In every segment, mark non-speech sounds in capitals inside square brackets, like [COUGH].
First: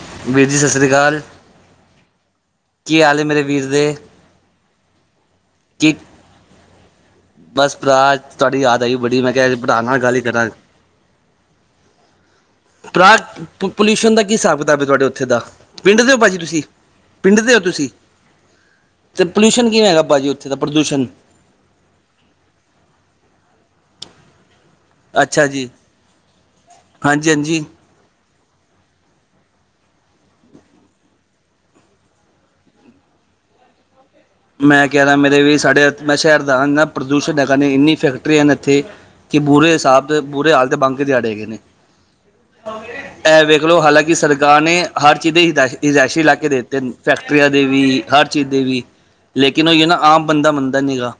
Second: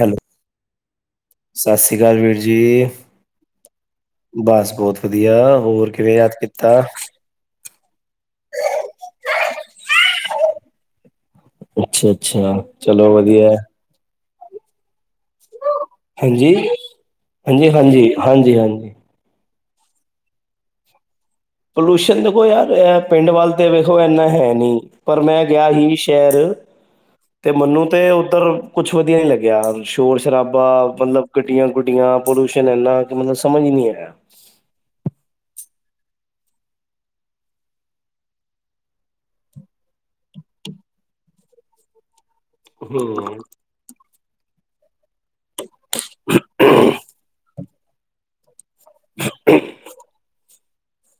Hello ਵੀਰ ਜੀ ਸਤਿ ਸ਼੍ਰੀ ਅਕਾਲ। ਸਤਿ ਸ਼੍ਰੀ ਅਕਾਲ ਵੀਰ ਜੀ। ਕੀ ਹਾਲੇ ਮੇਰੇ ਵੀਰ? ਦੇ ਬਸ ਬੋਤ ਵਧੀਆ। ਹੋਰ ਕੀ ਕਿਵੇਂ ਯਾਦ ਕੀਤਾ? ਬਸ ਭਰਾ ਤਾਡੀ ਯਾਦ ਆਈ ਬੜੀ ਮੈਂ ਕੇਆ ਭਰਾ ਨਾਲ ਗੱਲ ਈ ਕਰਾਂ। ਅੱਛਾ ਅੱਛਾ ਚਲੋ ਵਧੀਆ ਐ। ਪੋਲਊਸ਼ਨ ਦਾ ਕੀ ਹਿਸਾਬ ਕਿਤਾਬ ਏ ਤਾਡੇ ਓਥ ਥੇ ਦਾ। ਪਿੰਡ ਦੇ ਓ ਭਾਜੀ ਹਾਂਜੀ ਤੁਸੀ ਪਿੰਡ ਦੇ ਓ ਹਾਂਜੀ ਤੁਸੀ? ਹਾਂਜੀ ਹਾਂਜੀ ਹਾਂਜੀ ਤੇ ਪੋਲਿਊਸ਼ਨ ਕਿਵੇਂ ਹੈਗਾ ਭਾਜੀ ਓਥੇ ਦਾ ਪ੍ਰਦੂਸ਼ਣ? ਪੋਲਿਊਸ਼ਨ ਦੇਖੋ ਯਾਰ ਐ ਪਿੰਡ ਵੱਲ ਤੇ ਵੇਖੋ ਏਨਾ ਹੈ ਨੀ। ਪਰ ਮੈਂ ਅੱਛਾ ਜੀ ਗੇਆ ਹੀ ਸੈ਼ਰ, ਹਾਂਜੀ ਤੇ ਹਾਂਜੀ ਮੈਨੂੰ ਤੇ ਓਧਰ ਕੁਛ ਵਧੀਆ ਨੀ ਲਗੇਆ ਸ਼ੋਰ ਸ਼ਰਾਬਾ ਮਲਬ ਗੱਡੀਆਂ ਗੁੱਡੀਆਂ ਪੋਲਿਊਸ਼ਨ ਐਨਾ ਮਤਲਬ ਸਮਝ ਈ ਨੀ ਆਏਆ। ਮੈਂ ਕੈ ਰਾ ਮੇਰੇ ਵੀਰ ਸਾਡੇ ਐ ਮੈਂ ਸੈ਼ਰ ਦਾ ਐਨਾ ਪ੍ਰਦੂਸ਼ਨ ਹੈਗਾ ਨਾ ਏਨੀ ਫੈਕਟਰੀਆਂ ਨੇ ਏਥੇ। ਕਿ ਬੁਰੇ ਸਾਬ ਦੇ ਬੁਰੇ ਹਾਲ ਤੇ ਬਾੰਕੇ ਦਿਆੜੇ ਹੈਗੇ ਨੇ। ਹਮ ਐ ਦੇਖ ਲੋ ਹਾਲਾਂਕਿ ਸਰਕਾਰ ਨੇ ਹਰ ਚੀਜ ਦੇ ਹਿਦਾਇਸ਼ ਹਿਦੲਇਸ਼ੀ ਲਾਕੇ ਦੇ ਤੇ ਨੇ ਫੈਕਟਰੀਆਂ ਦੇ ਵੀ ਹਰ ਚੀਜ ਦੇ ਵੀ। ਲੇਕਿਨ ਓਈ ਏ ਨਾ ਆਮ ਬੰਦਾ ਮੰਨਦਾ ਨੀ ਹੈਗਾ।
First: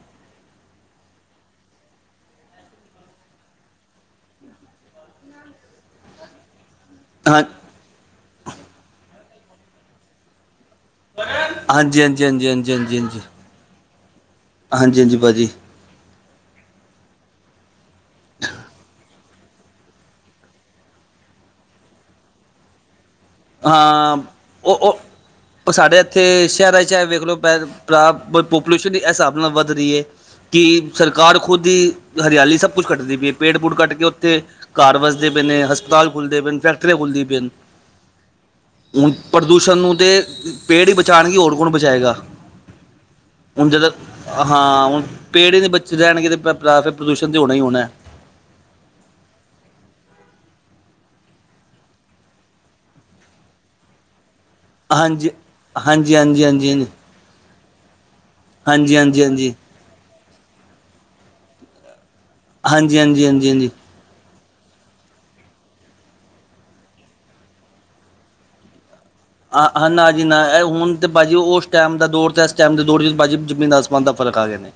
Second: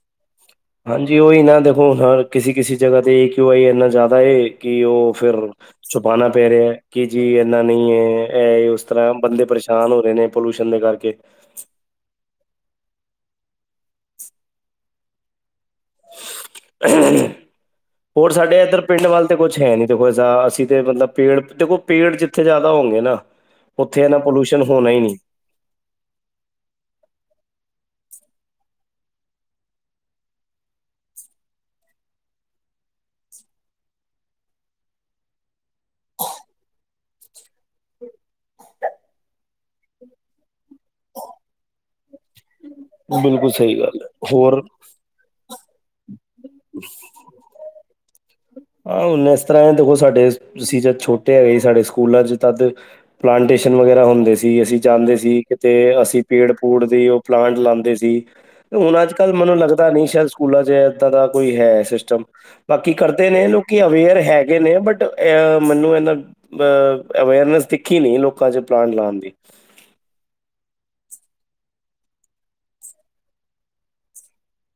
ਹਾਂਜੀ। ਓਈ ਨਾ ਦੇਖੋ ਹ ਕਿਸੀ ਕਿਸੀ ਜਗਾ ਤੇ ਕਿਊ ਆਈ ਏਨਾ ਜਾਦਾ ਏ ਕਿ ਓ ਫਿਰ ਛੁਪਾਨਾ ਪੈ ਰੇਆ ਐ। ਕਿ ਜੀ ਹਾਂ ਏਨਾ ਨਈ ਐ। ਐ ਏ ੳਸ ਤਰਾਂ ਏ। ਬੰਦੇ ਪ੍ਰੇਸ਼ਾਨ ਹੋ ਰੇ ਨੇ ਪੋਲੂਸ਼ਨ ਦੇ ਕਰ ਹਾਂਜੀ ਹਾਂਜੀ ਹਾਂਜੀ ਹਾਂਜੀ ਹਾਂਜੀ ਹਾਂਜੀ। ਹਾਂਜੀ ਹਾਂਜੀ ਭਾਜੀ। [UNINTELLIGIBLE] ਹੋਰ ਸਾਡੇ ਏਦਰ ਪਿੰਡ ਵੱਲ ਤੇ ਕੁਛ ਹੈ ਨੀ ਦੇਖੋ ਜ਼ ਅਸੀ ਤੇ ਮਤਲਬ ਪੇੜ ਦੇਖੋ ਪੇੜ ਜਿੱਥੇ ਜਾਦਾ ਹੋਂਗੇ ਨਾ, ਓਥੇ ਏਨਾ ਪੋਲਿਊਸ਼ਨ ਹੋਨਾ ਈ ਨੀ। ਓ ਸਾਡੇ ਏਥੇ ਸੈ਼ਰਾਂ ਚ ਐ ਵੇਖ ਲਓ ਪੈ ਪਰਾ ਪੋਪੂਲੇਸ਼ਨ ਐ ਸਾਬ ਨਾਲ ਵੱਧ ਰੀ ਏ। ਕਿ ਸਰਕਾਰ ਖੁਦ ਈ ਹਰਿਆਲੀ ਸਭ ਕੁਛ ਕਟਦੀ ਪਈ ਏ। ਪੇੜ ਪੂੜ ਕੱਟ ਕੇ ਓਥੇ ਘਰ ਵਸਦੇ ਪੇ ਨੇ, ਹਸਪਤਾਲ ਖੁੱਲਦੇ ਪੇ ਨੇ, ਫੈਕਟਰੀਆਂ ਖੁੱਲਦੀ ਪਈ ਨ। ਹੁਣ ਪ੍ਰਦੂਸ਼ਣ ਨੂੰ ਤੇ ਪੇੜ ਈ ਬਚਾਣਗੇ ਹੋਰ ਕੌਣ ਬਚਾਏਗਾ? ਬਿਲਕੁਲ ਹੁਣ ਸਹੀ ਜਦੋਂ ਗੱਲ ਹੈ ਹੋਰ ਹਾਂ ਹੁਣ। ਪੇੜ ਈ ਨੀ ਬੱਚੇ ਰੈਣਗੇ ਤੇ ਪਰ ਭਰਾ ਫੇਰ ਪ੍ਰਦੂਸ਼ਣ ਤੇ ਹੋਣਾ ਈ ਹੋਣੈ। ਆ। ਹੁਣ ਏਸ ਤਰਾਂ ਐ ਦੇਖੋ ਸਾਡੇ ਸੀ ਜਦ ਛੋਟੇ ਹੈਗੇ ਸੀ ਸਾਡੇ ਸਕੂਲਾਂ ਚ ਤਦ ਪਲਾਂਟੇਸ਼ਨ ਵਗੈਰਾ ਹੁੰਦੇ ਸੀ। ਅਸੀਂ ਜਾਂਦੇ ਹਾਂਜੀ ਸੀ ਕਿਤੇ ਹਾਂਜੀ ਅਸੀਂ ਹਾਂਜੀ ਪੇੜ ਹਾਂਜੀ ਪੂੜ ਦੀ ਉਹ। ਪਲਾਂਟ ਲਾਉਂਦੇ ਸੀ ਹਾਂਜੀ ਹਾਂਜੀ ਹੁਣ ਅੱਜ ਹਾਂਜੀ ਕੱਲ ਹਾਂਜੀ ਮੈਨੂੰ ਲੱਗ ਦਾ ਨਹੀਂ ਸ਼ਾਇਦ ਸਕੂਲਾਂ 'ਚ ਏਦਾਂ ਦਾ ਕੋਈ ਹੈ ਸਿਸਟਮ ਬਾਕੀ। ਹਾਂਜੀ ਹਾਂਜੀ ਹਾਂਜੀ ਨੇ ਹਾਂਜੀ ਲੋਕੀ ਅਵੇਅਰ ਹੈਗੇ ਨੇ ਬਟ ਅਹ ਮੈਨੂੰ ਇਹਨਾ। ਅ ਅਵੇਅਰਨੈਸ ਦਿਖੀ ਨੀ ਲੋਕਾਂ 'ਚ ਪਲਾਂਟ ਲਾਉਣ ਦੀ। ਹਾਂ! ਨਾ ਜੀ ਨਾ ਇਹ ਹੁਣ ਤਾਂ ਭਾਜੀ ਉਸ ਟਾਈਮ ਦਾ ਦੌਰ ਅਤੇ ਇਸ ਟਾਈਮ ਦੇ ਦੌਰ 'ਚ ਭਾਜੀ ਜ਼ਮੀਨ ਆਸਮਾਨ ਦਾ ਫ਼ਰਕ ਆ ਗਿਆ ਨੇ।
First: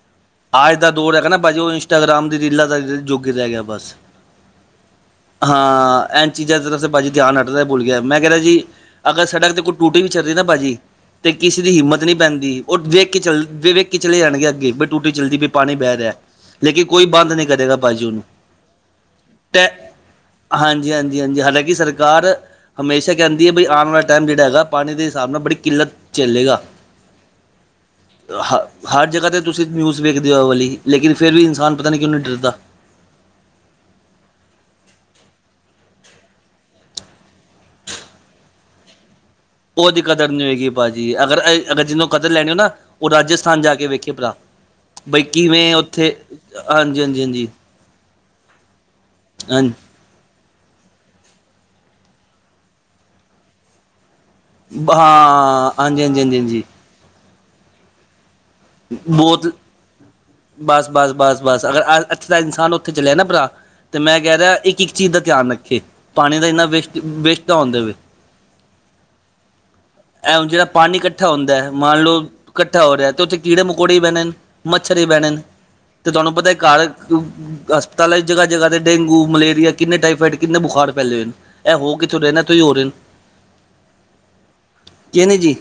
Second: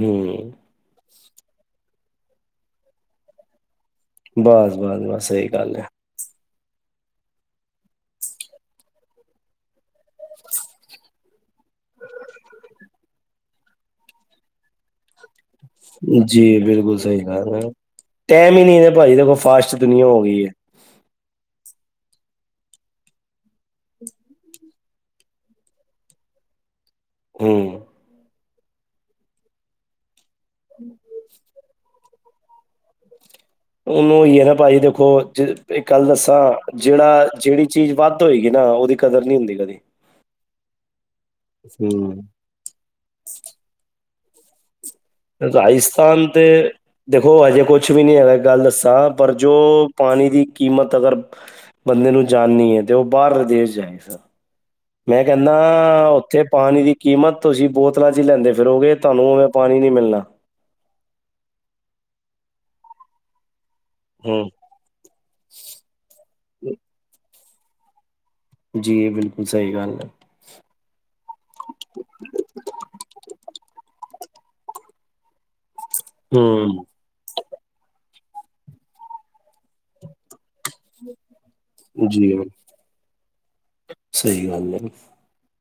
ਹੂੰ! ਅੱਜ ਦਾ ਦੌਰ ਹੈਗਾ ਨਾ ਭਾਜੀ ਉਹ ਇੰਸਟਾਗਰਾਮ ਦੀ ਰੀਲਾਂ ਦਾ ਯ ਜੁੱਗ ਰਹਿ ਗਿਆ ਬਸ। ਬਸ! ਬਸ! ਬਸ! ਸਹੀ ਗੱਲ ਹੈ। ਐਨ ਚੀਜ਼ਾਂ ਦਾ ਤਾਂ ਵੈਸੇ ਭਾਜੀ ਧਿਆਨ ਹੱਟਦਾ ਭੁੱਲ ਗਿਆ ਮੈਂ ਕਹਿਣਾ ਜੀ। ਅਗਰ ਸੜਕ ਤੇ ਕੋਈ ਟੂਟੀ ਵੀ ਚੱਲਦੀ ਨਾ ਭਾਜੀ ਤੇ ਕਿਸੇ ਦੀ ਹਿੰਮਤ ਨਹੀਂ ਪੈਂਦੀ ਉਹ ਵੇਖ ਕੇ ਚੱਲ ਵ ਵੇਖ। ਕੇ ਚਲੇ ਜਾਣਗੇ ਅੱਗੇ ਬਈ ਟੂਟੀ ਚੱਲਦੀ ਪਈ। ਪਾਣੀ ਬਹਿ ਰਿਹਾ ਜੀ ਲੇਕਿਨ ਬਿਲਕੁਲ ਕੋਈ ਸਹੀ ਬੰਦ ਨਹੀਂ ਗੱਲ ਹੈ ਕਰੇਗਾ ਭਾਜੀ ਉਹਨੂੰ ਟਾਈਮ ਹੀ ਨਹੀਂ ਨੇ ਭਾਜੀ ਦੇਖੋ ਤੇ। ਫਾਸਟ ਦੁਨੀਆਂ ਹੋ ਗਈ ਹੈ ਹਾਂਜੀ! ਹਾਂਜੀ! ਹਾਂਜੀ! ਹਾਲਾਂਕਿ ਸਰਕਾਰ ਹਮੇਸ਼ਾ ਕਹਿੰਦੀ। ਦੀ ਵੀ ਆਉਣ ਵਾਲਾ ਟਾਈਮ ਜਿਹੜਾ ਹੈਗਾ ਪਾਣੀ ਦੇ ਹਿਸਾਬ ਨਾਲ ਬੜੀ ਕਿੱਲਤ ਚੱਲੇਗਾ। ਹੂੰ! ਹ ਹਰ ਜਗ੍ਹਾ 'ਤੇ ਤੁਸੀਂ ਨਿਊਜ਼ ਵੇਖਦੇ ਹੋ ਇਹ ਵਾਲੀ ਲੇਕਿਨ ਫਿਰ ਵੀ ਇਨਸਾਨ ਪਤਾ ਨਹੀਂ ਕਿਉਂ ਨਹੀਂ ਡਰਦਾ। ਉਹਨੂੰ ਉਹੀ ਹੈ ਨਾ ਭਾਜੀ ਦੇਖੋ ਜੇ ਇੱਕ ਗੱਲ ਦੱਸਾਂ ਜਿਹੜਾ ਜਿਹੜੀ ਚੀਜ਼ ਵੱਧ ਹੋਏਗੀ ਨਾ ਉਹਦੀ। ਕਦਰ ਨਹੀਂ ਹੁੰਦੀ ਕਦੀ। ਉਹਦੀ ਕਦਰ ਨਹੀਂ ਹੋਏਗੀ ਭਾਅਜੀ ਅਗਰ। ਅਗਰ ਜਿਹਨੂੰ ਹੂੰ। ਕਦਰ ਲੈਣੀ ਹੋ ਨਾ ਉਹ ਰਾਜਸਥਾਨ ਜਾ ਕੇ ਵੇਖੇ ਭਲਾ। ਰਾਜਸਥਾਨ ਤੇ ਹਾਂਜੀ ਦੇਖੋ ਹਾਂਜੀ ਹਜੇ ਕੁਛ ਵੀ ਨਹੀਂ ਹੈਗਾ। ਇੱਕ ਗੱਲ ਦੱਸਾਂ ਪਰ ਜੋ। ਹਾਂਜੀ ਪਾਣੀ ਦੀ ਕੀਮਤ ਅਗਰ ਬੰਦੇ ਨੂੰ ਜਾਨਣੀ ਹੈ ਤਾਂ ਉਹ ਬਾਹਰਲੇ ਦੇਸ਼ ਜਾਏਗਾ। ਮੈਂ ਕਹਿਣਾ ਹਾਂ ਹਾਂਜੀ ਹਾਂਜੀ ਹਾਂਜੀ ਉੱਥੇ ਹਾਂਜੀ ਪਾਣੀ ਦੀ। ਕੀਮਤ ਤੁਸੀਂ ਬੋਤਲਾਂ 'ਚ ਲੈਂਦੇ ਫਿਰੋਗੇ ਤੁਹਾਨੂੰ ਬਹੁਤ ਉਵੇਂ ਪਾਣੀ ਨੀ ਮਿਲਣਾ। ਬਸ! ਬਸ! ਬਸ! ਬਸ! ਅਗਰ ਅੱਛਾ ਇਨਸਾਨ ਉੱਥੇ ਚੱਲਿਆ ਨਾ ਭਰਾ ਤੇ ਮੈਂ ਕਹਿ ਹੂੰ। ਰਿਹਾ ਇੱਕ ਇੱਕ। ਚੀਜ਼ ਦਾ ਧਿਆਨ ਰੱਖੇ ਪਾਣੀ ਦਾ ਇੰਨਾ ਵੇਸਟ ਵੇਸਟ ਨਾ ਹੋਣ ਦੇਵੇ। ਜੀ! ਇਹ ਬਿਲਕੁਲ ਸਹੀ ਗੱਲ ਹੈ। ਐ ਹੁਣ ਜਿਹੜਾ ਪਾਣੀ ਇਕੱਠਾ ਹੁੰਦਾ ਮੰਨ ਲਉ ਇਕੱਠਾ ਹੋ ਰਿਹਾ ਤੇ ਉੱਥੇ ਕੀੜੇ- ਮਕੌੜੇ ਹੀ ਬਹਿਣੇ ਨੇ। ਮੱਛਰ ਹੀ ਬਹਿਣੇ ਨੇ ਤੇ ਤੁਹਾਨੂੰ ਪਤਾ ਹੂੰ, ਹੈ। ਹਸਪਤਾਲਾਂ ਜਗ੍ਹਾ ਜਗ੍ਹਾ ਤੇ ਡੇਂਗੂ- ਮਲੇਰੀਆ ਕਿੰਨੇ ਟਾਈਫੋਈਡ ਕਿੰਨੇ ਬੁਖ਼ਾਰ ਫੈਲੇ ਹੋਏ ਨੇ। ਇਹ ਹੋ ਕਿੱਥੋਂ ਰਹੇ ਨੇ ਜੀ ਇਹਨਾਂ ਤੋਂ ਹੀ ਰਹੇ ਨੇ। ਸਹੀ ਗੱਲ ਹੈ! ਕਿ ਨਹੀਂ ਜੀ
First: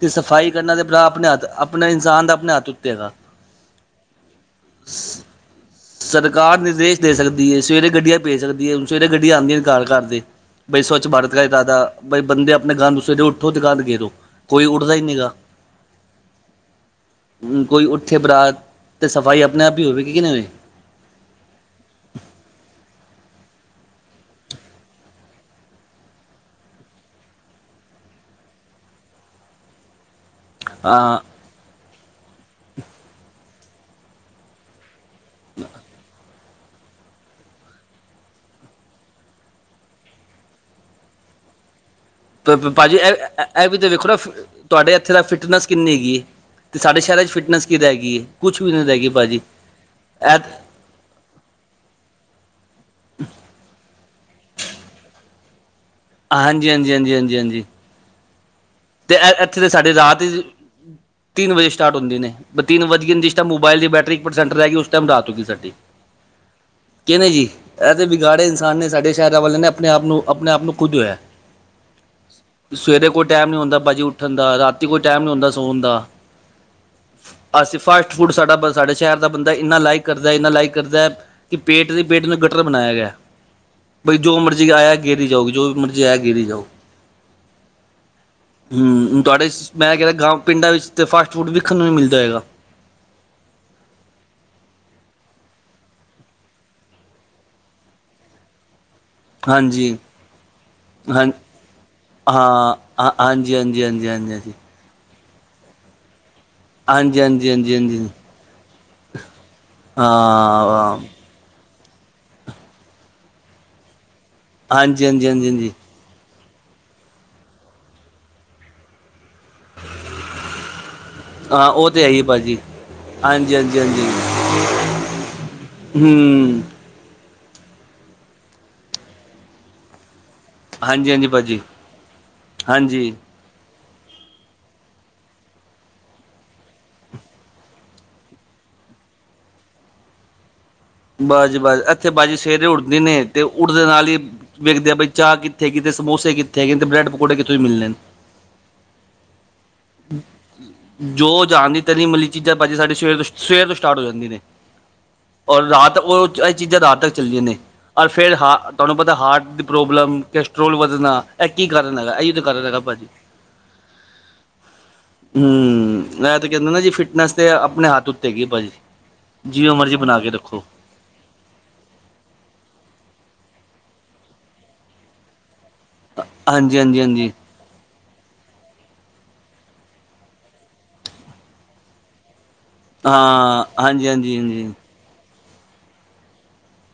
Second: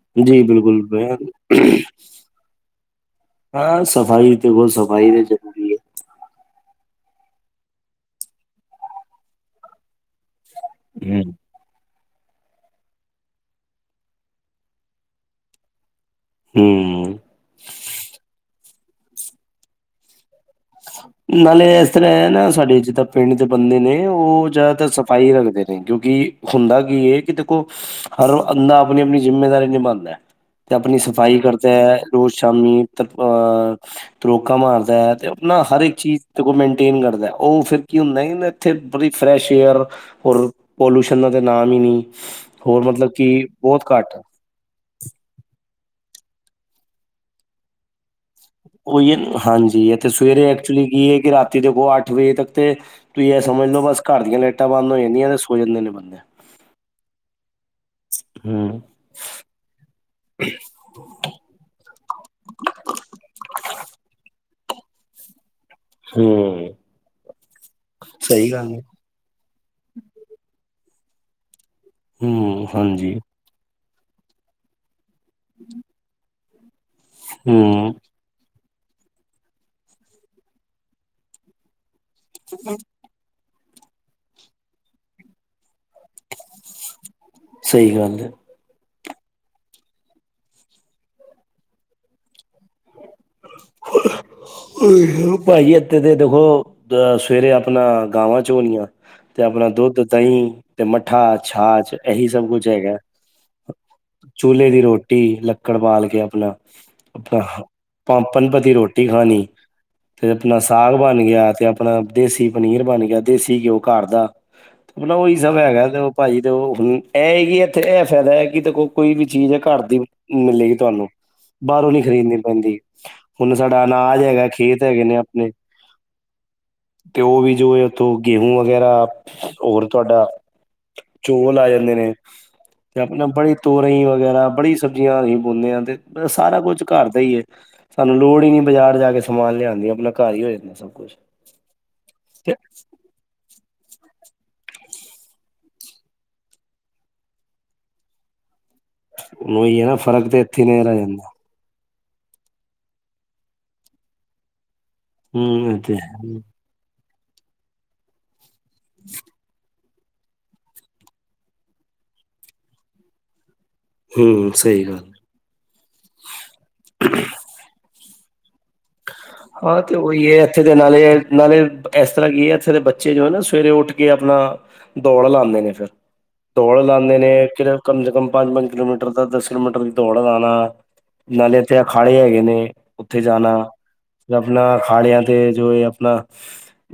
ਤੇ ਜੀ ਸਫ਼ਾਈ ਕਰਨਾ ਤੇ ਭਰਾ ਆਪਣੇ ਹੱਥ ਬਿਲਕੁਲ ਆਪਣਾ ਇਨਸਾਨ ਦਾ ਆਪਣੇ ਹੱਥ ਉੱਤੇ ਹੈਗਾ। ਹਾਂ! ਸਫ਼ਾਈ ਤੇ ਬਹੁਤ ਸਫ਼ਾਈ ਤੇ ਜ਼ਰੂਰੀ ਹੈ। ਸਰਕਾਰ ਨਿਰਦੇਸ਼ ਦੇ ਸਕਦੀ ਹੈ। ਸਵੇਰੇ ਗੱਡੀਆਂ ਭੇਜ ਸਕਦੀ ਹੈ। ਹੁਣ ਸਵੇਰੇ ਗੱਡੀਆਂ ਆਉਂਦੀਆਂ ਘਰ ਘਰ ਤੇ। ਬਾਈ ਸਵੱਛ ਹੈ। ਭਾਰਤ ਇਹਨਾਂ ਦਾ ਬਾਈ ਬੰਦੇ ਆਪਣੇ ਗੰਦ ਦੂਸਰੇ ਦੇ। ਤੋਂ ਦੁਕਾਨ ਤੇ ਗਏ ਦੋ ਕੋਈ ਉੱਠਦਾ ਹੀ ਨਹੀਂ ਗਾ। ਹੂੰ! ਹੂੰ! ਕੋਈ ਉੱਠੇ ਭਰਾ ਤੇ ਸਫ਼ਾਈ ਆਪਣੇ ਆਪ ਹੀ ਹੋਵੇਗੀ ਕਿ ਨਹੀਂ ਹੋਵੇਗੀ। ਅੱਛਾ! ਨਾਲੇ ਇਸ ਤਰ੍ਹਾਂ ਹੈ ਨਾ ਸਾਡੇ ਜਿੱਦਾਂ ਪਿੰਡ ਦੇ ਬੰਦੇ ਨੇ ਉਹ ਜ਼ਿਆਦਾਤਰ ਸਫ਼ਾਈ ਰੱਖਦੇ ਨੇ ਕਿਉਂਕਿ। ਹੁੰਦਾ ਕੀ ਇਹ ਕਿ ਦੇਖੋ ਹਰ ਬੰਦਾ ਆਪਣੀ ਆਪਣੀ ਜ਼ਿੰਮੇਵਾਰੀ ਨਿਭਾਉਂਦਾ। ਤੇ ਆਪਣੀ ਹਾਂ ਸਫ਼ਾਈ ਕਰਦਾ ਹੈ। ਰੋਜ਼ ਸ਼ਾਮੀ ਤ ਅਹ ਤਰੋਕਾਂ ਮਾਰਦਾ ਹੈ ਤੇ। ਨਾ ਹਰ ਇੱਕ ਚੀਜ਼ ਦੇਖੋ ਮੇਨਟੇਨ ਕਰਦਾ ਉਹ ਫਿਰ ਕੀ ਹੁੰਦਾ ਇੱਥੇ ਬੜੀ ਫਰੈਸ਼ ਏਅਰ। ਹੋਰ ਪੋਲੂਸ਼ਨਾ ਦਾ ਤਾਂ ਨਾਮ ਈ ਨਈ। ਪਾਜੀ ਏਹ- ਏਹ ਵੀ ਤਾਂ ਵੇਖੋ ਨਾ ਤੁਹਾਡੇ ਇਥੇ ਦਾ ਫਿਟਨੈਸ ਕਿੰਨੀ ਹੈਗੀ ਏ, ਤੇ ਸਾਡੇ ਸ਼ੈਰਾ 'ਚ ਫਿਟਨੈਸ ਕੀ ਰੈਗੀ ਏ ਓ, ਈ, ਐ, ਹਾਂਜੀ, ਏਥੇ ਸਵੇਰੇ ਐਕਚੁਲੀ ਕੀ ਆ ਕਿ ਰਾ ਏ ਦੇਖੋ ਅੱਠ ਵਜੇ ਤੱਕ ਤੇ ਤੁਸੀਂ ਏ ਸਮਝ ਲੋ ਬਸ ਘਰ ਦੀਆਂ ਲਾਈਟਾਂ ਬੰਦ ਹੋ ਜਾਂਦੀਆਂ, ਤੇ ਸੋ ਜਾਂਦੇ ਨੇ ਬੰਦੇ। ਹਾਂਜੀ, ਹਾਂਜੀ, ਹਾਂਜੀ, ਹਾਂਜੀ, ਹਾਂਜੀ ਹੂ ਤੇ, ਐ, ਐਥੇ ਤਾਂ ਸਾਡੇ ਰਾਤ ਈ ਤਿੰਨ ਵਜੇ ਸਟਾਰਟ ਹੁੰਦੀ ਨੇ। ਬਸ ਤਿੰਨ ਵਜ ਗਏ, ਜਿਸ ਟਾਈਮ ਮੋਬਾਈਲ ਦੀ ਬੈਟਰੀ ਏਕ ਪਰਸੈਂਟ ਰੈਹ ਗਈ, ਉਸ ਟਾਈਮ ਰਾਤ ਹੋ ਗਈ ਸਾਡੀ। ਹੂ ਕਿਨੇ ਜੀ, ਏ, ਤਾਂ ਵਿਗਾੜੇਆ ਇਨਸਾਨ ਨੇ ਸਾਡੇ ਸ਼ੈਰਾਂ ਵਾਲੇਆਂ ਨੇ, ਆਪਣੇ- ਆਪ ਨੂੰ ਆਪਣੇ -ਆਪ ਨੂੰ ਖੁਦ ਹੋਏਆ। ਹੂੰ, ਸਵੇਰੇ ਹਾਂਜੀ ਕੋਈ ਟਾਈਮ ਨਈ ਹੁੰਦਾ ਪਾਜੀ ਉੱਠਣ ਦਾ ਰਾਤ ਰਾਤੀ ਕੋਈ ਟਾਈਮ ਨਈ ਹੁੰਦਾ ਸੌਣ ਦਾ, ਅੱਛਾ ਹੂੰ, ਫਾਸਟ ਫੂਡ ਸਾਡਾ- ਸਾਡੇ ਸ਼ੈਰ ਦਾ ਬੰਦਾ ਏਨਾ ਲਾਈਕ ਕਰਦਾ- ਏਨਾ ਲਾਈਕ ਕਰਦਾ ਕਿ ਪੇਟ ਨਈ ਪੇਟ ਨੂੰ ਗਟਰ ਬਣਾਏਆ ਗੇਆ। ਬਾਈ ਜੋ ਮਰਜੀ ਆਏਆ ਗੇਰੀ ਜਾਓ, ਜੋ ਮਰਜੀ ਆਏਆ ਗੇਰੀ ਜਾਓ ਸਹੀ ਗੱਲ ਏ। ਹਮ ਤੁਹਾਡੇ ਮੈਂ ਕੇਹ ਗਾਂਵ, ਪਿੰਡਾਂ ਵਿੱਚ ਤਾਂ ਫਾਸਟ ਫੂਡ ਵੇਖਣ ਨੂੰ ਨਈ ਮਿਲਦਾ ਹੈਗਾ। ਹੋਰ [INAUDIBLE] ਪਾਜੀ ਏਥੇ ਤੇ ਦੇਖੋ ਅ ਸਵੇਰੇ ਆਪਣਾ ਗਾਵਾਂ ਚੋਨਿਆ ਤੇ ਆਪਣਾ ਹਾਂਜੀ ਦੁੱਧ, ਦਹੀਂ ਤੇ ਮੱਠਾ ਹਾਂ ਛਾਛ, ਏਹੀ ਸਭ ਕੁਛ ਹਾਂ ਹੈਗਾ। ਹਾਂ ਹਾਂਜੀ, ਹਾਂਜੀ, ਹਾਂਜੀ, ਹਾਂਜੀ, ਹਾਂਜੀ ਤੇ ਲੱਕੜ ਬਾਲ ਕੇ ਆਪਣਾ ਹਾਂਜੀ, ਹਾਂਜੀ, ਹਾਂਜੀ, ਹਾਂਜੀ। ਪੰਪਨਪਤੀ ਰੋਟੀ ਖਾਣੀ ਹਾਂ ਤੇ ਆਪਣਾ ਸਾਗ ਬਣ ਗੇਆ ਤੇ ਆਪਣਾ ਦੇਸੀ ਪਨੀਰ ਬਣ ਗੇਆ, ਦੇਸੀ ਘਿਓ ਘਰ ਦਾ ਤੇ ਹਾਂਜੀ ਮਤਲਬ ਹਾਂਜੀ ਹਾਂਜੀ ਉਹੀ ਸਭ ਹਾਂਜੀ ਹੈਗਾ ਤੇ ਪਾਜੀ ਤੇ, ਓ, ਹੁਣ ਏ, ਹੈ ਕਿ, ਏਥੇ ਏਹ ਫੈਦਾ ਹੈ ਕਿ ਦੇਖੋ ਕੋਈ ਵੀ ਚੀਜ਼ ਆ, ਘਰ ਦੀ ਮਿਲੇਗੀ ਤੁਹਾਨੂੰ ਹਾਂ ਉਹ ਬਾਹਰੋਂ ਨੀ ਤੇ ਹੈ ਹੀ ਖਰੀਦਣੀ ਭਾਜੀ ਪੈਂਦੀ, ਹੁਣ ਹਾਂਜੀ ਹਾਂਜੀ ਸਾਡਾ ਹਾਂਜੀ ਆਨਾਜ ਹੈਗਾ ਖੇਤ ਹੈਗੇ ਨੇ ਆਪਣੇ ਹੂੰ ਤੇ ਓ ਵੀ ਜੋ ਓਥੋਂ ਗੇਹੂ ਵਗੈਰਾ ਹੋਰ ਤਾਡਾ ਹਾਂਜੀ ਹਾਂਜੀ ਚੋਲ ਭਾਜੀ ਆ ਜਾਂਦੇ ਨੇ, ਤੇ ਹਾਂਜੀ ਆਪਣਾ ਬੜੀ ਤੋਰੀ ਈ ਵਗੈਰਾ, ਬੜੀ ਸਬਜ਼ੀਆਂ ਅਸੀਂ ਓਗਾਉਂਦੇ ਆ ਤੇ ਸਾਰਾ ਕੁੱਝ ਘਰ ਏ, ਸਾਨੂੰ ਲੋੜ ਈ, ਨੀ ਬਾਜ਼ਾਰ ਜਾ ਕੇ ਸਮਾਨ ਲਿਆਂਦੀ ਆਪਣਾ ਘਰ ਹੀ ਹੋ ਜਾਂਦਾ ਸਭ ਕੁਛ। ਬਾਸ ਜੀ ਬਾਸ, ਏਥੇ ਬਾਸ ਜੀ ਸਵੇਰੇ ਉੱਡਦੇ ਨੇ, ਤੇ ਉੱਠਦੇ ਨਾਲ ਈ ਵੇਖਦੇ ਆ ਬਈ ਚਾਹ ਕਿੱਥੇ ਹੈ, ਤੇ ਸਮੋਸੇ ਕਿੱਥੇ ਹੈਗੇ ਨੇ, ਤੇ ਬ੍ਰੈਡ ਪਕੌੜੇ ਕਿੱਥੇ ਮਿਲਣੇ ਨੇ ਉਹੀ ਹੈ ਨਾ ਫ਼ਰਕ ਤੇ ਇੱਥੇ ਨਹੀਂ ਰਹਿ ਜਾਂਦਾ ਜੋ ਜਹਾਣ ਦੀ ਤਲੀ- ਮਲੀ ਚੀਜ਼ਾਂ ਪਾਜੀ ਸਾਡੇ ਸਵੇਰ -ਸਵੇਰ ਤੋਂ ਸਟਾਟ ਹੋ ਜਾਂਦੀਆ ਨੇ। ਔਰ ਹੂੰ ਇਹ ਤੇ ਰਾਤ ਹੈ ਓ, ਏ ਚੀਜ਼ਾਂ ਰਾਤ ਤੱਕ ਚੱਲਦੀਆਂ ਨੇ, ਔਰ ਫੇਰ ਹ ਤਾਨੂੰ ਪਤਾ ਹਾਰਟ ਪ੍ਰੋਬਲਮ ਕੈਸਟਰੋਲ ਵਧੱਣਾ, ਏ ਕੀ ਕਾਰਨ ਹੈਗਾ, ਏਹੀ ਤਾਂ ਕਾਰਨ ਹੈਗਾ ਪਾਜੀ। ਹਮ ਸਹੀ ਗੱਲ, ਹਮ ਮੈਂ ਤੇ ਕੇਂਦਾ ਨਾ ਜੀ, ਫਿਟਨੈਸ ਤੇ ਆਪਣੇ ਹੱਥ ਉੱਤੇ ਹੈਗੀ ਪਾਜੀ। ਜੀਵੇ ਹਾਂ ਤੇ ਮਰਜ਼ੀ ਬਣਾ ਉਹੀ ਕੇ ਹੈ ਦੇਖੋ। ਇੱਥੇ ਦੇ ਨਾਲੇ- ਨਾਲੇ ਇਸ ਤਰ੍ਹਾਂ ਕੀ ਹੈ ਇੱਥੇ ਦੇ ਬੱਚੇ ਜੋ ਹੈ ਨਾ ਸਵੇਰੇ ਉੱਠ ਕੇ ਆਪਣਾ ਦੌੜ ਲਾਂਦੇ ਨੇ ਫੇਰ, ਹਾਂਜੀ ਦੌੜ ਹਾਂਜੀ ਲਾਂਦੇ ਨੇ ਹਾਂਜੀ ਫੇਰ ਕਮ ਸੇ ਕਮ ਪੰਜ -ਪੰਜ ਕਿਲੋਮੀਟਰ ਦਾ ਦਸ ਕਿਲੋਮੀਟਰ ਦੀ ਦੌੜ ਲਾਣਾ ਨਾਲੇ ਤੇ ਅਖਾੜੇ ਹੈਗੇ ਨੇ। ਉੱਥੇ ਜਾਣਾ ਹਾਂ, ਹਾਂਜੀ, ਹਾਂਜੀ, ਹਾਂਜੀ। ਆਪਣਾ ਅਖਾੜਿਆਂ ਤੇ ਜੋ ਏਹ ਅਪਣਾ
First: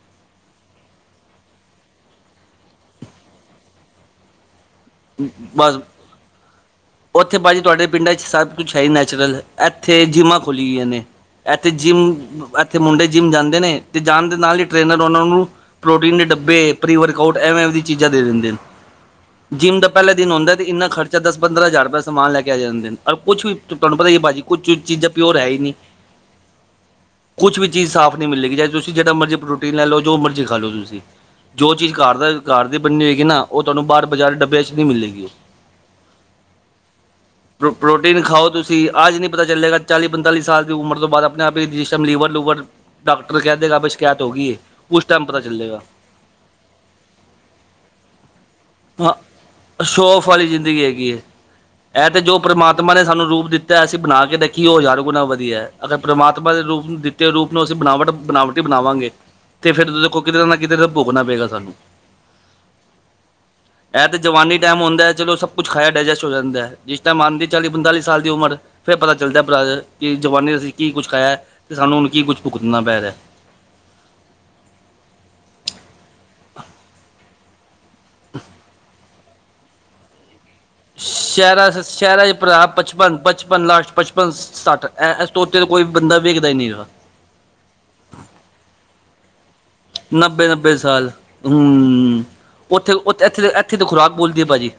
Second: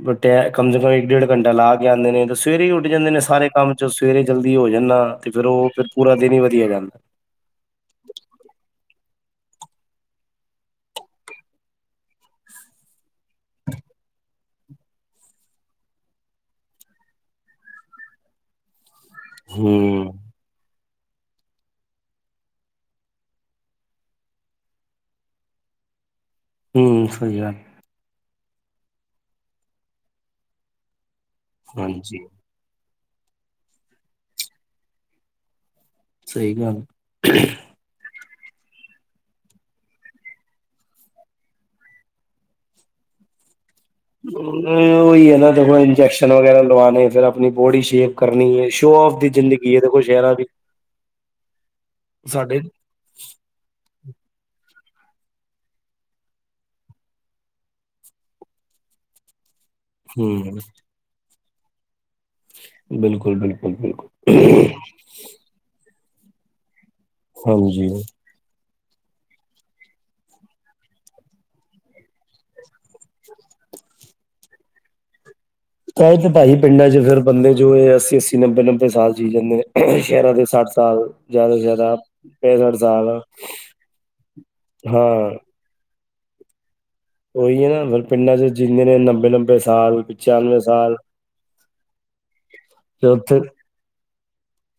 ਬਟ ਐ ਕਮ ਸੇ ਕਮ ਇੱਕ-ਡੇਢ ਘੰਟਾ ਲਾ ਕੇ ਆੰਦੇ ਨੇ, ਤੇ ਸਵੇਰੇ ਈ ਉਡ ਜਾਂਦੇ ਨੇ ਸਾਰੇ ਕੰਮ 'ਚੋ ਸਵੇਰੇ ਜਲਦੀ ਹੋ ਜਾਣ ਨਾ ਰਾਤੀ ਫੇਰ ਓਹ ਫੇਰ ਪੂਰਾ ਦਿਨ ਈ ਵਧੀਆ ਜਾਂਦ ਓਥੇ ਭਾਜੀ ਤੁਆਡੇ ਪਿੰਡਾਂ 'ਚ ਸਭ ਕੁਛ ਹੈ ਈ ਨੈਚੁਰਲ, ਐਥੇ ਜਿੰਮਾਂ ਖੋਲ ਗੀਆਂ ਨੇ। ਐਤੇ ਜਿੰਮ ਐਥੇ ਮੁੰਡੇ ਜਿੰਮ ਜਾਂਦੇ ਨੇ ਤੇ ਜਾਣ ਦੇ ਨਾਲ ਈ ਟ੍ਰੇਨਰ ਓਨਾਂ ਨੂੰ ਪ੍ਰੋਟੀਨ ਦੇ ਡੱਬੇ ਪ੍ਰੀ ਵਰਕਆਊਟ ਐਵੇ-ਐਵੇ ਦੀ ਚੀਜ਼ਾਂ ਦੇ ਦੇੰਦੇ ਨੇ। ਜਿੰਮ ਦਾ ਪੈਲਾ ਹੂੰ ਦਿਨ ਹੋੰਦੈ ਤੇ ਇੰਨਾ ਖਰ ਦਸ ਪੰਦਰਾਂ ਹਜ਼ਾਰ ਰੁਪਇਆ ਦਾ ਸਮਾਨ ਲੈ ਕੇ ਆ ਜਾਂਦੇ ਨੇ। ਔਰ ਕੁਛ ਵੀ ਤੁਐਨੂੰ ਪਤਾ ਈ ਏ ਭਾਜੀ ਕੁਛ ਚੂ ਚੀਜ਼ਾਂ ਪਿਓਰ ਹੈ ਈ ਨੀ। ਹੂੰ, ਸਹੀ ਗੱਲ। ਚੀਜ਼ ਸਾਫ਼ ਨੀ ਮਿਲੇਗੀ, ਚਾਏ ਤੁਸੀਂ ਜੇੜਾ ਮਰਜ਼ੀ ਪ੍ਰੋਟੀਨ ਲੈ ਲੋ ਜੋ ਮਰਜ਼ੀ ਖਾ ਲੋ ਤੁਸੀਂ। ਜੋ ਚੀਜ਼ ਹਾਂਜੀ, ਘਰਦਾ ਘਰ ਦੀ ਬਨੀ ਹੋਏਗੀ ਨਾ ਓਹ ਤੁਐਨੂੰ ਬਾਰ ਬਾਜ਼ਾਰੀ ਡੱਬਿਆਂ ਚ ਨੀ ਮਿਲੇਗੀ। ਸਹੀ ਗੱਲ। ਪ੍ਰੋ-ਪ੍ਰੋਟੀਨ ਖਾਓ ਤੁਸੀਂ, ਆਜ ਨ੍ਹੀਂ ਪਤਾ ਚੱਲੇਗਾ ਚਾਲੀ-ਪੰਤਾਲੀ ਸਾਲ ਦੀ ਉਮਰ ਤੋਂ ਬਾਦ ਆਪਣੇ ਆਪ ਈ ਜਿਸ ਟੈਮ ਲੀਵਰ-ਲੂਵਰ ਡਾਕਟਰ ਕੈ ਦੇਗਾ ਬ ਅ ਓਈ ਏ ਨਾ ਦੇਖੋ ਇੰਜੈਕਸ਼ਨ ਵਗੈਰਾ ਲਵਾਣੇ ਫੇਰ ਆਪਣੀ ਬੋਡੀ ਸ਼ੇਪ ਕਰਨੀ ਸ਼ੋ ਹਾਂ, ਆਫ ਦੀ ਜ਼ਿੰਦਗੀ ਹੈ ਦੇਖੋ ਸ਼ੋ-ਔਫ਼ ਸ਼ਹਿਰਾਂ ਦੀ ਵਾਲੀ ਜ਼ਿੰਦਗੀ ਹੈਗੀ ਏ, ਐ ਤੇ ਜੋ ਸਾਡੇ ਪਰਮਾਤਮਾ ਨੇ ਸਾਨੂੰ ਰੂਪ ਦਿੱ ਤੈ ਅਸੀਂ ਬਣਾ ਕੇ ਦੇਖੀਏ ਓਹ ਹਜ਼ਾਰ ਗੁਣਾ ਵਧੀਐ। ਅਗਰ ਪ੍ਰਮਾਤਮਾ ਦੇ ਰੂਪ ਨੂੰ ਦਿੱਤੇ ਹੋਏ ਰੂਪ ਨੂੰ ਅਸੀਂ ਬਣਾਵਟ ਬਣਾਵਟੀ ਬਣਾਵਾਂਗੇ [INAUDIBLE] ਤੇ ਫਿਰ ਲੇਖੋ ਕਿਦਰੇ ਨਾ ਹੂੰ। ਕਿਦਰੇ ਤੇ ਭੋਗਣਾ ਪਏਗਾ ਸਾਨੂੰ। ਬਿਲਕੁਲ-ਬਿਲ ਐ ਤੇ ਜਵਾਨੀ ਟਾਈਮ ਹੁੰਦੈ ਚਲੋ ਸਭ ਕੁਛ ਖਾਇਆ ਡਾਇਜੈਸਟ ਹੋ ਜਾਂਦੈ। ਜਿਸ ਟਾਈਮ ਆਂਦੀ ਏ ਚਾਲੀ- ਹਾਂਜੀ। ਪੰਤਾਲੀ ਸਾਲ ਦੀ ਉਮਰ ਫੇਰ ਪਤਾ ਚੱਲਦੈ ਪਰਾ ਦ ਕਿ ਜਵਾਨੀ ਚ ਅਸੀਂ ਕੀ ਕੁਛ ਖਾਇਐ ਤੇ ਸਾਨੂੰ ਹੁਣ ਕੀ ਕੁਛ ਭੁਗਤਨਾ ਪੈ ਰਿਐ। ਤਾਂ ਈ ਤੇ ਭਾਜੀ ਪਿੰਡਾਂ ਚ ਫੇਰ ਬੰਦੇ ਜੋ ਏਹ ਅੱਸੀ-ਅੱਸੀ, ਨੱਬੇ-ਨੱਬੇ ਸਾਲ ਜੀ ਜਾਂਦੇ ਨੇ। ਸੈ਼ਰਾਂ ਦੇ ਸੱਠ ਸਾਲ ਜ਼ਿਆਦਾ ਤੋਂ ਸੈ਼ਰਾਂ ਚ ਜ਼ਿਆਦਾ ਸੈ਼ਰਾਂ ਚ ਭਰਾ ਪੈਂਸਠ ਸਾਲ ਪਚਪਨ-ਪਚਪਨ ਲਾਸਟ ਪਚਪਨ-ਸੱਠ ਐਸ ਹਾਂ। ਤੋਂ ਉ ਉਤੇ ਤੇ ਕੋਈ ਵੀ ਬੰਦਾ ਵੇਖਦਾ ਈ ਨੀ ਹੈਗਾ। ਉਈ ਏ ਨਾ ਫੇਰ ਪਿੰਡਾਂ ਚ ਜਿੰਦੇ ਨੇ ਨਬੇ-ਨਬ ਬੇਸਾਲ ਨੱਬੇ-ਨੱਬੇ ਸਾਲ, ਹੂੰ, ਓਥੇ ਤੇ ਓ ਉੱਥੇ ਐਥੇ ਤ ਐਥੇ ਤੇ ਖੁਰਾਕ ਬੋਲਦੀ ਏ ਭਾਜੀ।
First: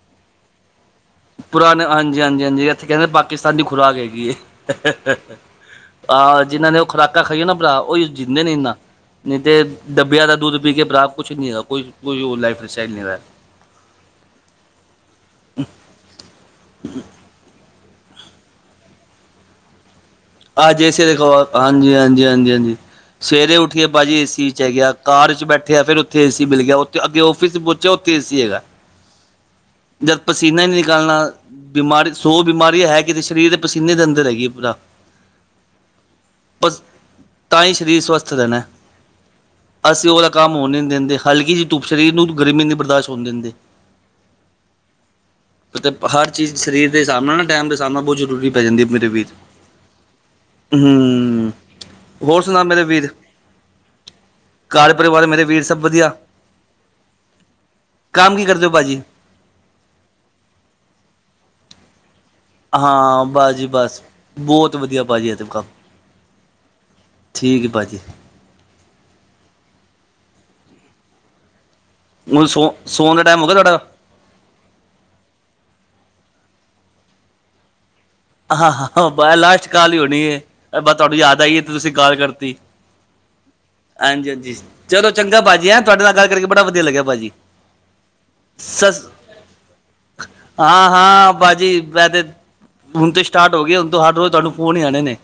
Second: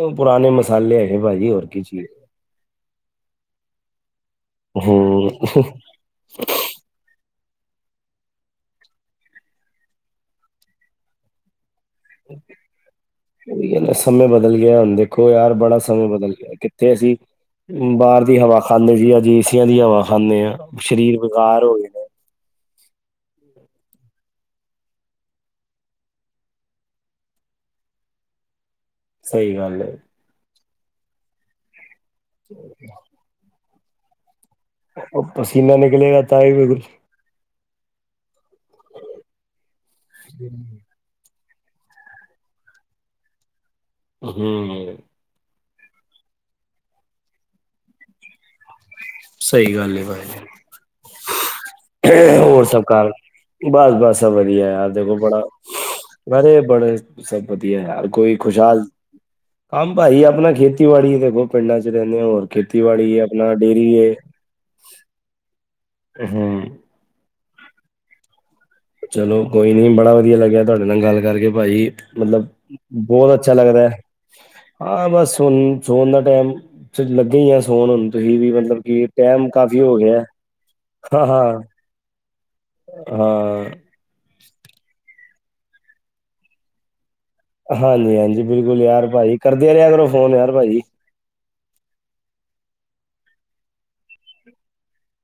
ਉਂ ਪੁਰਾਣੇ ਮਸਾਲੇ ਹੈਗੇ ਭਾਜੀ ਹੋਰ ਕੀ ਪੁਰਾਣੇ ਚੀਏ। ਹਾਂਜੀ ਹਾਂਜੀ ਹਾਂਜੀ, ਐਥੇ ਕੈੰਦੇ ਪਾਕਿਸਤਾਨ ਦੀ ਖੁਰਾਕ ਹੈਗੀ ਏ। ਹੂੰ। ਆਹ ਜਿੰਨ੍ਹਾਂ ਨੇ ਓਹ ਖੁਰਾਕਾਂ ਖਾਈਐ ਨਾ ਭਰਾ ਓਈਓ ਜਿੰਂਦੇ ਨੇ ਇਨਾ। ਨੀ ਤੇ ਡੱਬਿਆ ਦਾ ਦੁੱਧ ਪੀ ਕੇ ਭਰਾ ਕੁਛ ਨੀ ਹੈਗਾ। ਕੋਈ ਕੋਈ ਓਹ ਲਾਈਫ ਸਟਾਈਲ ਨੀ ਹੈਗਾ। ਉਹੀ ਏ ਨਾ ਸਮੇਂ ਬਦਲ ਗਿਆ ਹੁਣ ਦੇਖੋ ਯਾਰ ਬੜਾ ਸਮੇਂ ਬਦਲ ਗਿਆ, ਕਿੱਥੇ ਅਸੀਂ ਬਾਰ ਦੀ ਹਵਾ ਖਾਂਦੇ ਸੀ, ਅੱਜ ਏਸੀਆਂ ਦੀ ਹਵਾ ਖਾਂਦੇ ਆ ਆਜ ਏਸੀਆ ਦੀ ਸਰੀਰ ਬੇਕਾਰ ਹੋ ਗਏ ਖਵਾ--ਹਾਂਜੀ ਨੇ ਹਾਂਜੀ, ਹਾਂਜੀ ਹਾਂਜੀ। ਸਵੇਰੇ ਉੱਠ ਕੇ ਭਾਜੀ ਏ ਸੀ 'ਚ ਹੈਗੇ ਆ, ਕਾਰ ਚ ਬੈਠੇ ਐ ਫੇਰ ਉਥੇ ਏ ਸੀ ਮਿਲ ਗਿਆ। ਉੱਥੇ ਅੱਗੇ ਔਫਿਸ ਚ ਪਹੁੰਚਿਆ ਉੱਥੇ ਏ ਸੀ ਹੈਗਾ। ਸਹੀ ਗੱਲ ਏ। ਜਦ ਪਸੀਨਾ ਈ ਨੀ ਨਿਕਾਲਣਾ, ਬਿਮਾਰੀ ਸੌ ਬਿਮਾਰੀ ਹੈ ਕਿੱਦੇ ਚ ਸਰੀਰ ਦੇ ਪਸੀਨੇ ਦੇ ਅੰਦਰ ਹੈਗੀ ਏ ਭਰਾ। ਓਹ ਪਰਸੀਨਾ ਨਿਕਲੇਗਾ ਤਾਂ ਹੀ ਬਿਲਕੁਲ ਪਸ ਤਾ ਈ ਸਰੀਰ ਸਵਸਥ ਰੈਣੈ, ਅਸੀਂ ਓਹ ਵਾਲਾ ਕੰਮ ਹੋਣ ਈ ਨੀ ਦਿੰਦੇ। ਹਲਕਿ ਜੀ ਧੁੱਪ ਸਰੀਰ ਨੂੰ ਗਰਮੀ ਨੀ ਬਰਦਾਸ਼ ਹੋਣ ਦਿੰਦੇ। ਹੂੰ। ਐਤੇ ਹਰ ਚੀਜ਼ ਸਰੀਰ ਦੇ ਹਿਸਾਬ ਨਾਲ ਨਾ ਟਾਈਮ ਦੇ ਸਾਬ ਨਾਲ ਬੌਤ ਜ਼ਰੂਰੀ ਪੈ ਜਾਂਦੀ ਏ ਮੇਰੇ ਵੀਰ। ਸਹੀ ਗੱਲ ਏ ਭਾਜੀ। ਹੂ। ਹੋਰ ਸੁਣਾ ਸਭ ਮੇਰੇ ਵੀਰ। ਕਾਰ ਬਸ ਬਸ ਸਭ ਵਧੀਆ ਯਾਰ ਘਰ ਦੇਖੋ ਪਰਿਵਾਰ ਬੜਾ ਮੇਰੇ ਵੀਰ ਸਭ ਵਧੀਆ ਅਰੇ ਬੜੇ ਸਭ ਵਧੀਆ ਹੈ ਯ ਕੰਮ ਕੋਈ ਕੀ ਕਰਦੇ ਹੋ ਖੁਸ਼ਹਾਲ ਭਾਜੀ ਆਮ ਭਾਈ ਆਪਣਾ ਖੇਤੀਬਾੜੀ ਦੇਖੋ ਪਿੰਡਾਂ ਚ ਰਹਿੰਦੇ ਓ ਹੋਰ ਖੇਤੀਬਾੜੀ ਏ ਹਾਂ ਆਪਣਾ ਬਸ ਜੀ ਡੇਅਰੀ ਬਸ ਏ। ਬਹੁਤ ਵਧੀਆ ਭਾਜੀ ਆ ਤਕਾ ਹੂ। ਠੀਕ ਏ ਭਾਜੀ। ਚਲੋ ਕੋਈ ਨੀ ਬੜਾ ਵਧੀਆ ਲੱਗਿਆ ਤੁਹਾਡੇ ਨਾਲ ਗੱਲ ਕਰਕੇ ਭਾਜੀ। ਹੁਣ ਮਤਲਬ ਸੋ ਸੋਣ ਦਾ ਬਹੁਤ ਟਾਈਮ ਹੋ ਅੱਛਾ ਗਿਆ ਤੁਹਾਡਾ ਲੱਗਦਾ ਹੈ। ਹਾਂ ਬਸ ਸੋਣ ਦਾ ਟਾਈਮ ਚ ਲੱਗੇ ਹੀ ਆ ਸੌਣ ਹੁਣ। ਤੁਸੀਂ ਵੀ ਹਾਂ ਮਤਲਬ ਕੀ ਹਾਂ ਬਸ ਟੈਮ ਲਾਸਟ ਕਾਫੀ ਕਾਲ ਹੋ ਹੀ ਗਿਆ ਹੋਣੀ ਹੈ ਬਸ ਤੁਹਾਨੂੰ ਹਾਂ ਯਾਦ ਆਈ ਹਾਂ। ਹੈ ਤੇ ਤੁਸੀਂ ਗਾਲ ਕਰਤੀ। ਹਾਂ। ਹਾਂਜੀ, ਹਾਂਜੀ ਚਲੋ ਚੰਗਾ ਭਾਜੀ ਹੈਂ ਤੁਹਾਡੇ ਨਾਲ ਗੱਲ ਕਰਕੇ ਬੜਾ ਵਧੀਆ ਲੱਗਿਆ ਭਾਜੀ। ਹਾਂਜੀ, ਹਾਂਜੀ ਬਿਲਕੁਲ ਸਸ ਯਾਰ ਭਾਜੀ ਕਰਦੇ ਰਿਹਾ ਕਰੋ ਫੋਨ ਯਾਰ ਭਾਜੀ। ਹਾਂ ਹਾਂ ਭਾਜੀ ਵੈ ਤੇ ਹੁਣ ਤੇ ਸਟਾਰਟ ਹੋ ਗਏ ਹੁਣ ਹਰ ਰੋਜ਼ ਤੁਹਾਨੂੰ ਫੋਨ ਹੀ ਆਉਣੇ ਨੇ।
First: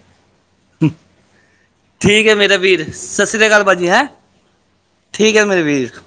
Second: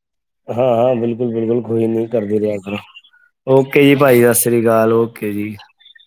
ਹਾਂ ਹਾਂ ਬਿਲਕੁਲ ਬਿਲਕੁਲ ਕੋਈ ਨੀ ਠੀਕ ਹੈ ਕਰਦੀ ਰਿਹਾ ਮੇਰੇ ਕਰੋ ਵੀਰ ਸਤਿ ਸ਼੍ਰੀ ਅਕਾਲ ਓਕੇ ਜੀ ਹੈਂ ਭਾਜੀ ਸਤਿ ਸ੍ਰੀ ਅਕਾਲ ਓ। ਠੀਕ ਹੈ ਮੇਰੇ ਵੀਰ।